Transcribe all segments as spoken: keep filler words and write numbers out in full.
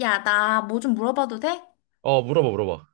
야, 나 뭐 좀 물어봐도 돼? 어, 물어봐, 물어봐.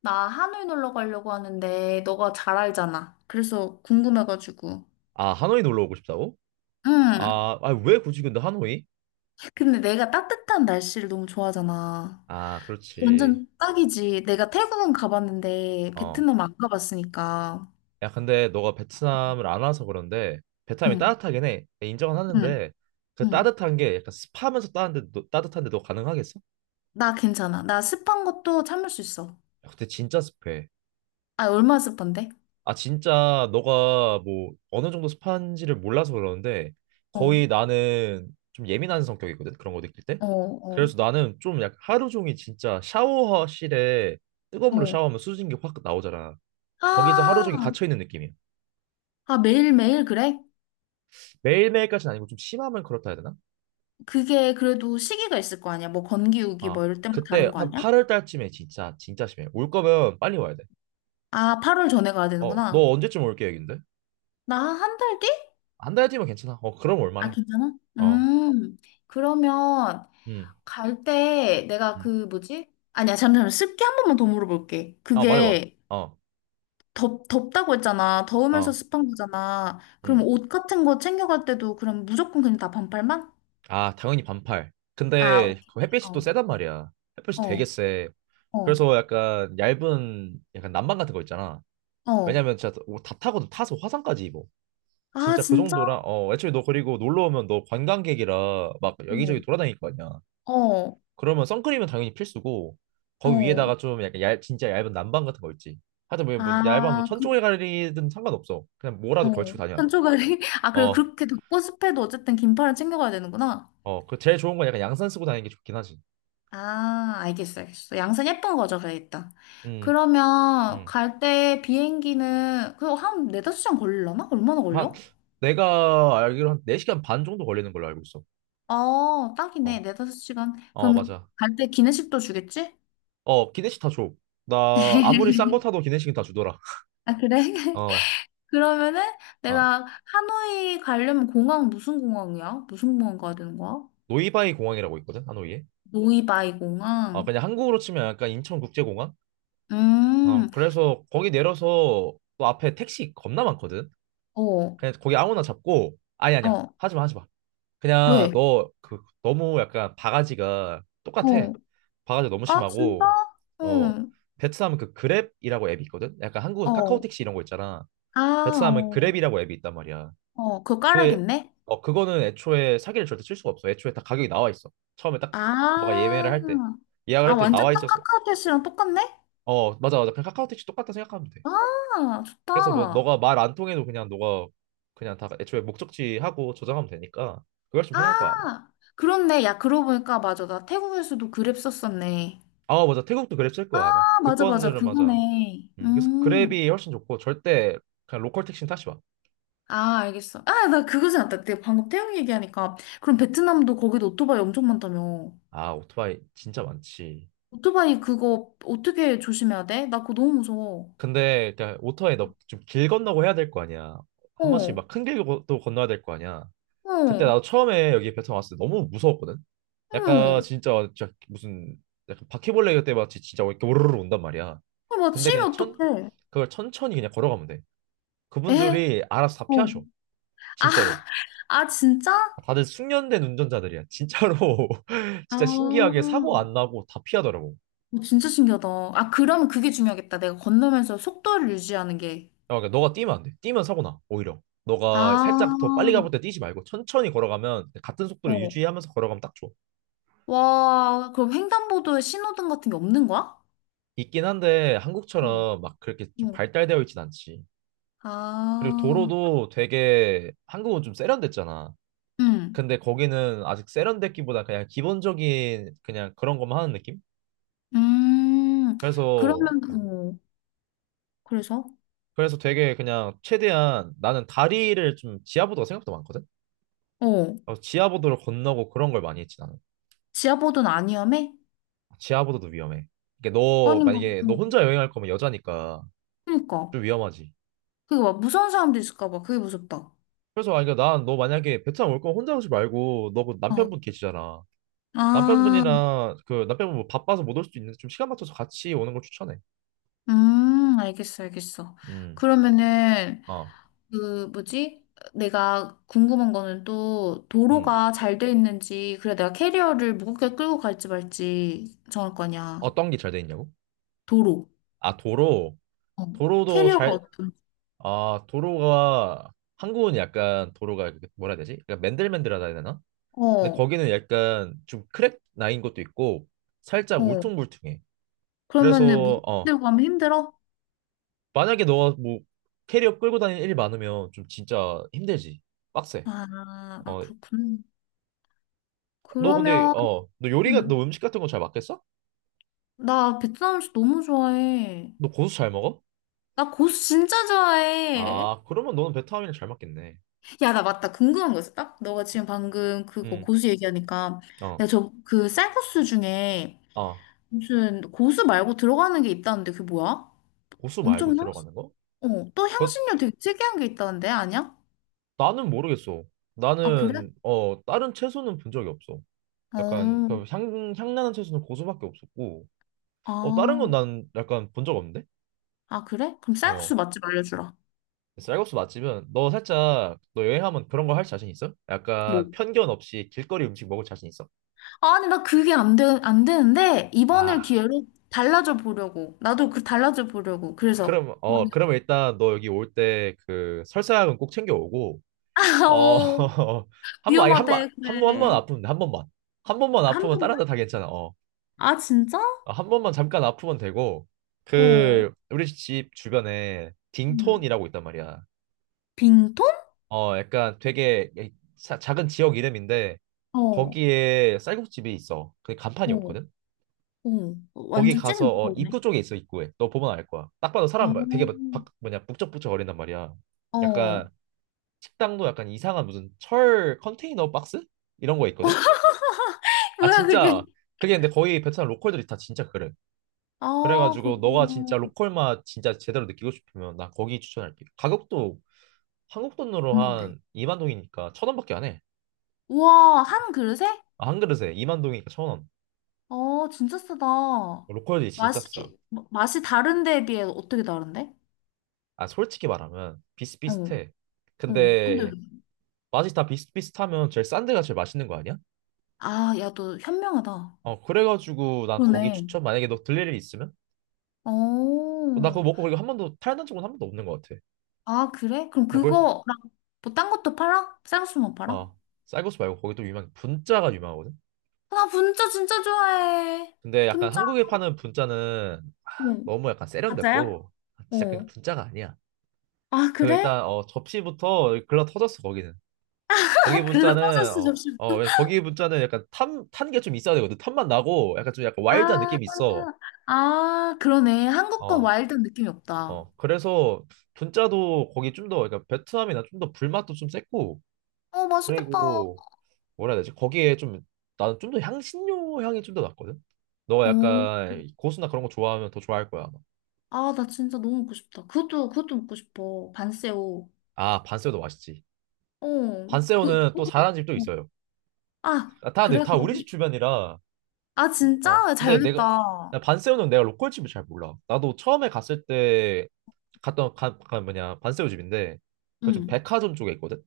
나 하노이 놀러 가려고 하는데 너가 잘 알잖아. 그래서 궁금해가지고. 아, 하노이 놀러 오고 싶다고? 응. 아, 아, 왜 굳이 근데 하노이? 근데 내가 따뜻한 날씨를 너무 좋아하잖아. 아, 그렇지. 완전 딱이지. 내가 태국은 가봤는데 어. 베트남 안 가봤으니까. 야, 근데 너가 베트남을 안 와서 그런데 베트남이 응, 따뜻하긴 해. 내 인정은 응, 하는데 그 응. 따뜻한 게 약간 습하면서 따뜻한데, 따뜻한데 너 가능하겠어? 나 괜찮아. 나 습한 것도 참을 수 있어. 야, 근데 진짜 습해. 아, 얼마나 습한데? 아, 진짜 너가 뭐 어느 정도 습한지를 몰라서 그러는데 어, 거의 나는 좀 예민한 성격이거든. 그런 거 느낄 때. 어, 어, 그래서 나는 좀 약 하루 종일 진짜 샤워실에 뜨거운 물로 어. 샤워하면 수증기 확 나오잖아. 거기서 하루 아, 종일 갇혀 있는 느낌이야. 아, 매일매일 그래? 매일매일까지는 아니고 좀 심하면 그렇다 해야 되나? 그게 그래도 시기가 있을 거 아니야? 뭐 건기우기 아, 뭐 이럴 때만 그때 다른 거 한 아니야? 팔 월 달쯤에 진짜 진짜 심해. 올 거면 빨리 와야 돼. 아, 팔월 전에 가야 어, 너 되는구나. 언제쯤 올 계획인데? 나 한 달 뒤? 한 달 뒤면 괜찮아. 어, 그럼 아, 올만해. 괜찮아? 어. 음, 그러면 음. 갈 때 내가 음. 그 뭐지? 아니야, 잠시만. 습기 한 번만 더 물어볼게. 아, 말해 봐. 그게 어. 덥, 덥다고 했잖아. 더우면서 어. 습한 거잖아. 그럼 음. 옷 같은 거 챙겨갈 때도 그럼 무조건 그냥 다 반팔만? 아, 당연히 반팔. 아, 근데 오케이. 그 햇빛이 또 어, 세단 말이야. 햇빛이 되게 어, 세. 어, 그래서 약간 얇은 약간 난방 같은 거 있잖아. 어. 왜냐면 진짜 다 타거든. 타서 화상까지 입어. 아, 진짜 그 진짜? 정도라. 어, 애초에 너 그리고 놀러 오면 너 관광객이라 막 어, 여기저기 돌아다닐 거 아니야. 어, 그러면 선크림은 당연히 필수고 거기 어. 위에다가 좀 약간 얇, 진짜 얇은 난방 같은 거 있지. 하여튼 뭐, 뭐 얇은 뭐 아, 천 그, 조개 가리든 상관없어. 그냥 어. 뭐라도 걸치고 다녀야 돼. 한초가리? 아, 그래. 어, 그렇게 덥고 습해도 어쨌든 긴팔을 챙겨가야 되는구나. 어, 그 제일 좋은 건 약간 양산 쓰고 다니는 게 좋긴 하지. 아, 알겠어, 알겠어. 양산 예쁜 거죠, 그래야겠다. 음, 그러면 음. 갈 때 비행기는 그거 한 네다섯 시간 걸리려나? 얼마나 한 걸려? 내가 알기로 한 네 시간 반 정도 걸리는 걸로 알고 있어. 어, 딱이네. 어. 네다섯 시간. 어, 그럼 맞아. 갈 때 기내식도 주겠지? 어, 기내식 다 줘. 나 아무리 싼 거 타도 기내식은 다 주더라. 아, 그래? 어. 그러면은 아. 내가 하노이 가려면 공항 무슨 공항이야? 무슨 공항 가야 되는 거야? 노이바이 공항이라고 있거든. 하노이에. 노이바이 아, 공항. 그냥 한국으로 치면 약간 인천국제공항? 어, 음, 그래서 거기 내려서 또 앞에 택시 겁나 많거든. 어, 그냥 거기 아무나 잡고 아니 아니야. 어, 하지 마, 하지 마. 그냥 왜? 너 그 너무 약간 바가지가 똑같아. 어, 바가지가 너무 아, 진짜? 심하고. 어, 응, 베트남 그 그랩이라고 앱이 있거든. 약간 한국은 어, 카카오택시 이런 거 있잖아. 아, 베트남은 어. 그랩이라고 앱이 있단 말이야. 어, 그거 그, 깔아야겠네? 어, 그거는 애초에 사기를 절대 칠 수가 없어. 애초에 다 가격이 나와 있어. 처음에 딱 너가 예매를 아, 할 때 예약을 아, 할 때 완전 나와 딱 카 있었어. 카오톡씨랑 똑같네? 어 맞아 맞아. 그냥 카카오택시 똑같다 생각하면 돼. 아, 그래서 뭐 좋다. 너가 말 안 통해도 그냥 너가 그냥 다 애초에 목적지 하고 저장하면 되니까 그걸 좀 편할 거야 아마. 아, 그렇네. 야, 그러고 보니까 맞아. 나 태국에서도 그랩 썼었네. 아 맞아 태국도 그랩 쓸 아, 거야 아마 맞아, 맞아. 그건들은 맞아. 그거네. 음, 그래서 음. 그랩이 훨씬 좋고 절대 그냥 로컬 택시는 타지 아, 알겠어. 아, 나 그거 생각났다. 내가 방금 태국 얘기하니까. 그럼 베트남도 거기도 오토바이 엄청 많다며. 마아 오토바이 진짜 많지. 오토바이 그거 어떻게 조심해야 돼? 나 그거 너무 무서워. 근데 그냥 오토바이 너 좀 길 건너고 해야 될 거 아니야. 어, 한 번씩 어, 막 큰 길도 건너야 될 거 아니야. 그때 어 나도 처음에 여기 베트남 왔을 때 너무 무서웠거든. 약간 진짜 진짜 무슨 약간 바퀴벌레 그때 마치 진짜 이렇게 오르르 온단 말이야. 어, 막 근데 그냥 치면 천 어떡해. 그걸 천천히 그냥 걸어가면 돼. 에? 그분들이 알아서 다 어. 피하셔. 아, 진짜로. 아, 진짜? 다들 숙련된 운전자들이야. 진짜로. 아, 진짜 신기하게 어, 사고 안 나고 다 피하더라고. 진짜 신기하다. 아, 그러면 그게 중요하겠다. 내가 건너면서 속도를 유지하는 게. 야, 그러니까 너가 뛰면 안 돼. 뛰면 사고 나. 오히려. 너가 살짝 더 빨리 아, 가볼 때 뛰지 말고 천천히 걸어가면 같은 속도를 어. 유지하면서 걸어가면 딱 좋아. 와, 그럼 횡단보도에 신호등 같은 게 없는 거야? 있긴 한데 응. 한국처럼 막 그렇게 좀 응. 발달되어 있진 않지. 그리고 아, 도로도 되게 한국은 좀 세련됐잖아. 응. 근데 거기는 아직 세련됐기보다 그냥 기본적인 그냥 그런 것만 하는 느낌? 음, 그래서 그러면, 아, 어, 그래서? 그래서 되게 그냥 최대한 나는 다리를 좀 지하보도가 생각보다 많거든. 어, 그래서 지하보도를 건너고 그런 걸 많이 했지 나는. 지하보도는 아니야매? 지하보도도 위험해. 이게 너 아니, 뭐, 만약에 너 어. 혼자 여행할 거면 여자니까 그니까. 좀 위험하지. 그게 막 무서운 사람도 있을까 봐. 그게 무섭다. 그래서 아니 그러니까 난너 만약에 베트남 올 거면 혼자 오지 말고 너그 어. 남편분 계시잖아. 아. 남편분이나 그 남편분 뭐 바빠서 못 올 수도 있는데 좀 시간 맞춰서 같이 오는 걸 추천해. 음, 알겠어, 알겠어. 음. 그러면은, 어. 그, 뭐지? 내가 궁금한 거는 또, 음. 도로가 잘 돼 있는지, 그래, 내가 캐리어를 무겁게 끌고 갈지 말지 정할 거냐. 어떤 게 잘 돼 있냐고? 도로. 아 도로. 어. 도로도 캐리어가 잘. 어떤, 아, 도로가 한국은 약간 도로가 이렇게 뭐라 해야 되지? 약간 맨들맨들하다 해야 되나? 근데 어, 거기는 약간 좀 크랙 나인 것도 있고 살짝 어. 울퉁불퉁해. 그러면은, 무겁게 그래서 어, 들고 가면 힘들어? 만약에 너가 뭐 캐리어 끌고 다니는 일이 많으면 좀 진짜 힘들지. 빡세. 아, 아, 어, 그렇군. 너 근데 그러면, 어, 너 요리가 음, 너 음식 같은 거 잘 맞겠어? 나 베트남 음식 너무 좋아해. 너 고수 잘 먹어? 나 고수 진짜 좋아해. 아, 그러면 너는 베트남이랑 잘 맞겠네. 야, 나 맞다. 궁금한 거 있어. 딱 너가 지금 방금 그거 응. 고수 얘기하니까 어. 내가 저 그 쌀국수 중에 아, 무슨 고수 말고 들어가는 게 있다는데 그게 뭐야? 고수 엄청 말고 향, 들어가는 거? 어, 또 그것 향신료 되게 특이한 게 있다는데 아니야? 나는 모르겠어. 아, 그래? 나는 어 다른 채소는 본 적이 없어. 약간 어, 그 향, 향나는 채소는 고수밖에 없었고 어 다른 건 아, 난 약간 본 적 없는데? 아, 그래? 그럼 어. 쌀국수 맛집 알려주라. 쌀국수 맛집은 너 살짝 너 여행하면 그런 거 할 자신 있어? 뭐? 약간 편견 없이 길거리 음식 먹을 자신 있어? 아니, 나 그게 안 되, 안 되는데 이번을 아 기회로 달라져 보려고. 나도 그 달라져 보려고. 그래서. 그럼 막- 어 그러면 일단 너 여기 올 때 그 설사약은 꼭 챙겨오고 어. 어, 한번 아니 한번 위험하대, 한 번 한 번 그래. 아프면 돼, 한 번만. 한 번만 한 아프면 다른 번만? 데다 괜찮아 어. 아, 진짜? 아, 한 번만 잠깐 아프면 되고 어, 그 우리 집 주변에 음. 딩톤이라고 있단 말이야. 빙톤? 어 약간 되게 자- 작은 지역 이름인데 어, 어, 거기에 쌀국집이 있어. 그 간판이 없거든. 어. 거기 완전 찐 가서 어, 보컬이네. 입구 쪽에 있어 입구에. 너 보면 알 거야. 딱 봐도 사람 어, 막 되게 막 박- 뭐냐 북적북적 거린단 말이야. 어. 약간 식당도 약간 이상한 무슨 철 컨테이너 박스 이런 거 있거든. 아 뭐야, 그게? 진짜 그게 근데 거의 베트남 로컬들이 다 진짜 그래. 아, 그래가지고 너가 진짜 그렇구나. 로컬 맛 진짜 제대로 느끼고 싶으면 나 거기 추천할게. 가격도 한국 돈으로 얼만데? 한 이만 동이니까 천 원밖에 안 해. 우와, 한 그릇에? 아, 한 그릇에 이만 동이니까 천 원. 어, 진짜 싸다. 로컬이 진짜 싸. 맛이, 마- 맛이 다른 데에 비해 어떻게 다른데? 아 솔직히 말하면 어, 비슷비슷해. 어. 근데, 근데 맛이 다 비슷비슷하면 제일 싼 데가 제일 맛있는 거 아니야? 아, 야, 너 현명하다. 어 그래가지고 난 거기 그러네. 추천 만약에 너 들릴 일이 있으면. 어, 어, 나 그거 먹고 그리고 한 번도 탈난 적은 한 번도 없는 것 같아. 아, 그래? 그럼 어, 거기서 그거랑 뭐 딴 것도 팔아? 쌍수만 팔아? 어 쌀국수 말고 거기 또 유명한 게 분짜가 유명하거든. 나 분짜 진짜 좋아해. 근데 약간 분짜 한국에 파는 분짜는 어, 너무 약간 가짜야? 세련됐고 진짜 그냥 어. 분짜가 아니야. 아, 그 그래? 일단 어 접시부터 글러 터졌어 거기는. 거기 아, 글로 버 분짜는 졌어 어, 잠시만. 어 왜- 거기 분짜는 약간 탄 탄 게 좀 있어야 되거든. 탄맛 나고 약간 좀 약간 와일드한 아, 느낌이 있어. 아, 그러네. 한국 건 어 와일드한 느낌이 없다. 어. 그래서 분짜도 거기 좀 더 그러니까 베트남이나 좀 더 불맛도 좀 셌고 어, 맛있겠다. 어, 그리고 뭐라 해야 되지? 거기에 좀 나는 좀 더 향신료 향이 좀 더 났거든. 너가 약간 고수나 그런 거 좋아하면 더 좋아할 거야. 아마. 아, 나 진짜 너무 먹고 싶다. 그것도, 그것도 먹고 싶어. 반새오 아 반새우도 맛있지. 어, 그, 반새우는 또 그거는? 잘하는 집도 어. 있어요. 아, 아, 다, 내- 그래, 다 우리 집 거기. 주변이라. 아, 어, 진짜? 근데 잘 내가 나 됐다. 반세우는 내가 로컬 집을 잘 몰라. 나도 처음에 갔을 때 갔던 가, 가 뭐냐 반세우 집인데 그 좀 응. 백화점 쪽에 있거든.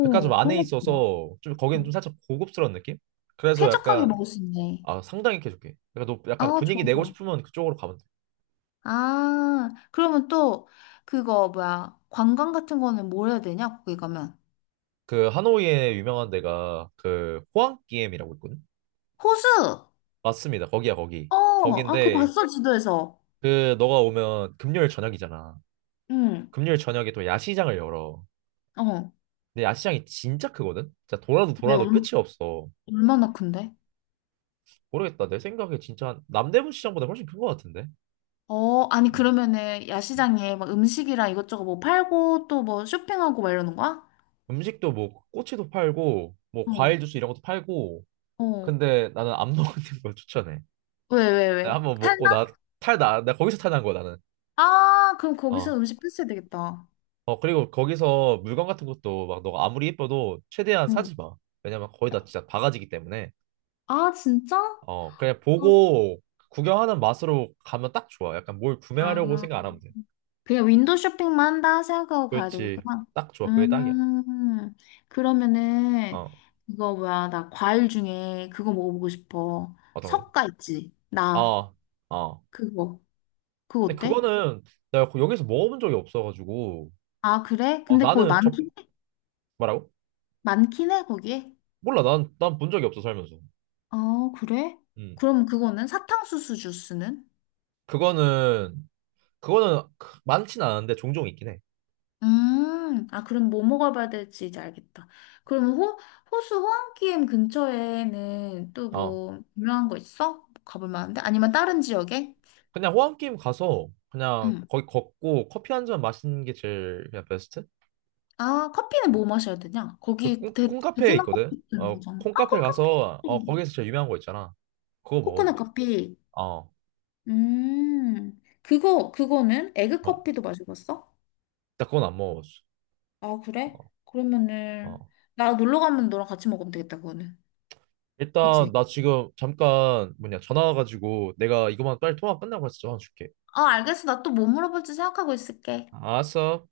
백화점 그런 안에 것도 좋아. 있어서 좀 거기는 좀 응. 살짝 고급스러운 느낌? 그래서 쾌적하게 약간 먹을 수 있네. 아 상당히 개좋게. 그러니까 너 약간 아, 좋아, 분위기 내고 좋아. 싶으면 그쪽으로 가면 돼. 아, 그러면 또 그거 뭐야? 관광 같은 거는 뭘 해야 되냐? 거기 가면. 그 하노이에 유명한 데가 그 호황기엠이라고 있거든. 호수! 맞습니다. 거기야 거기. 어, 아, 그거 거긴데 봤어, 지도에서. 그 너가 오면 금요일 저녁이잖아. 응, 금요일 저녁에 또 야시장을 열어. 어. 근데 야시장이 진짜 크거든? 진짜 돌아도 왜, 돌아도 얼- 끝이 없어. 얼마나 큰데? 모르겠다. 내 생각에 진짜 한- 남대문 시장보다 훨씬 큰 것 같은데. 어, 아니, 음. 그러면은 야시장에 막 음식이랑 이것저것 뭐 팔고 또 뭐 쇼핑하고 막 이러는 거야? 음. 식도 뭐 꼬치도 팔고 뭐 어, 과일 주스 이런 것도 팔고. 어. 근데 나는 안 먹는 걸 추천해. 왜, 왜, 내가 왜? 한번 먹고 탈나? 나 탈 나 나 거기서 탈 난 거야 나는. 아, 그럼 거기서 어. 음식 패스해야 되겠다. 어 그리고 거기서 물건 같은 것도 막 너가 아무리 예뻐도 최대한 응. 사지 마. 왜냐면 거의 다 진짜 바가지기 때문에. 아, 진짜? 어 그냥 어. 보고 구경하는 맛으로 가면 딱 좋아. 약간 뭘 구매하려고 아. 생각 안 하면 돼. 그냥 윈도우 쇼핑만 한다 생각하고 가야 그렇지. 되겠구나. 딱 좋아. 그게 딱이야. 음, 그러면은, 어, 이거 뭐야, 나 과일 중에 그거 먹어보고 싶어. 맞아. 석가 있지? 나, 어, 어. 그거. 그거 근데 어때? 그거는 내가 거- 여기서 먹어본 적이 없어가지고. 아, 그래? 어, 근데 거기 나는 첫, 많긴 해? 뭐라고? 많긴 해, 거기에? 몰라. 난, 난 본 적이 없어, 살면서. 어, 그래? 음. 그럼 그거는? 사탕수수 주스는? 그거는, 그거는 크- 많진 않은데 종종 있긴 해. 음, 아, 그럼 뭐 먹어봐야 될지 이제 알겠다. 그럼 호, 호수 호안기엠 근처에는 또 어. 뭐, 유명한 거 있어? 가볼 만한데? 아니면 다른 지역에? 그냥 호환게임 가서 그냥 응. 거기 걷고 커피 한 잔 마시는 게 제일 그냥 베스트? 아, 커피는 뭐 마셔야 되냐? 그 거기 콩, 베, 콩카페에 베트남 있거든? 커피 있는 어, 거잖아. 아, 콩카페 코코넛 가서, 어, 커피. 거기에서 제일 유명한 거 있잖아. 그거 먹으면 코코넛 돼. 커피. 어. 음, 그거, 그거는? 에그 막, 커피도 마셔봤어? 나 그건 안 먹어봤어. 아, 그래? 어. 그러면은, 어. 나 놀러 가면 너랑 같이 먹으면 되겠다, 그거는. 일단 그치? 나 지금 잠깐 뭐냐 전화 와가지고 내가 이거만 빨리 통화 끝나고 해서 전화 줄게. 어, 알겠어. 나 또 뭐 물어볼지 생각하고 있을게. 알았어.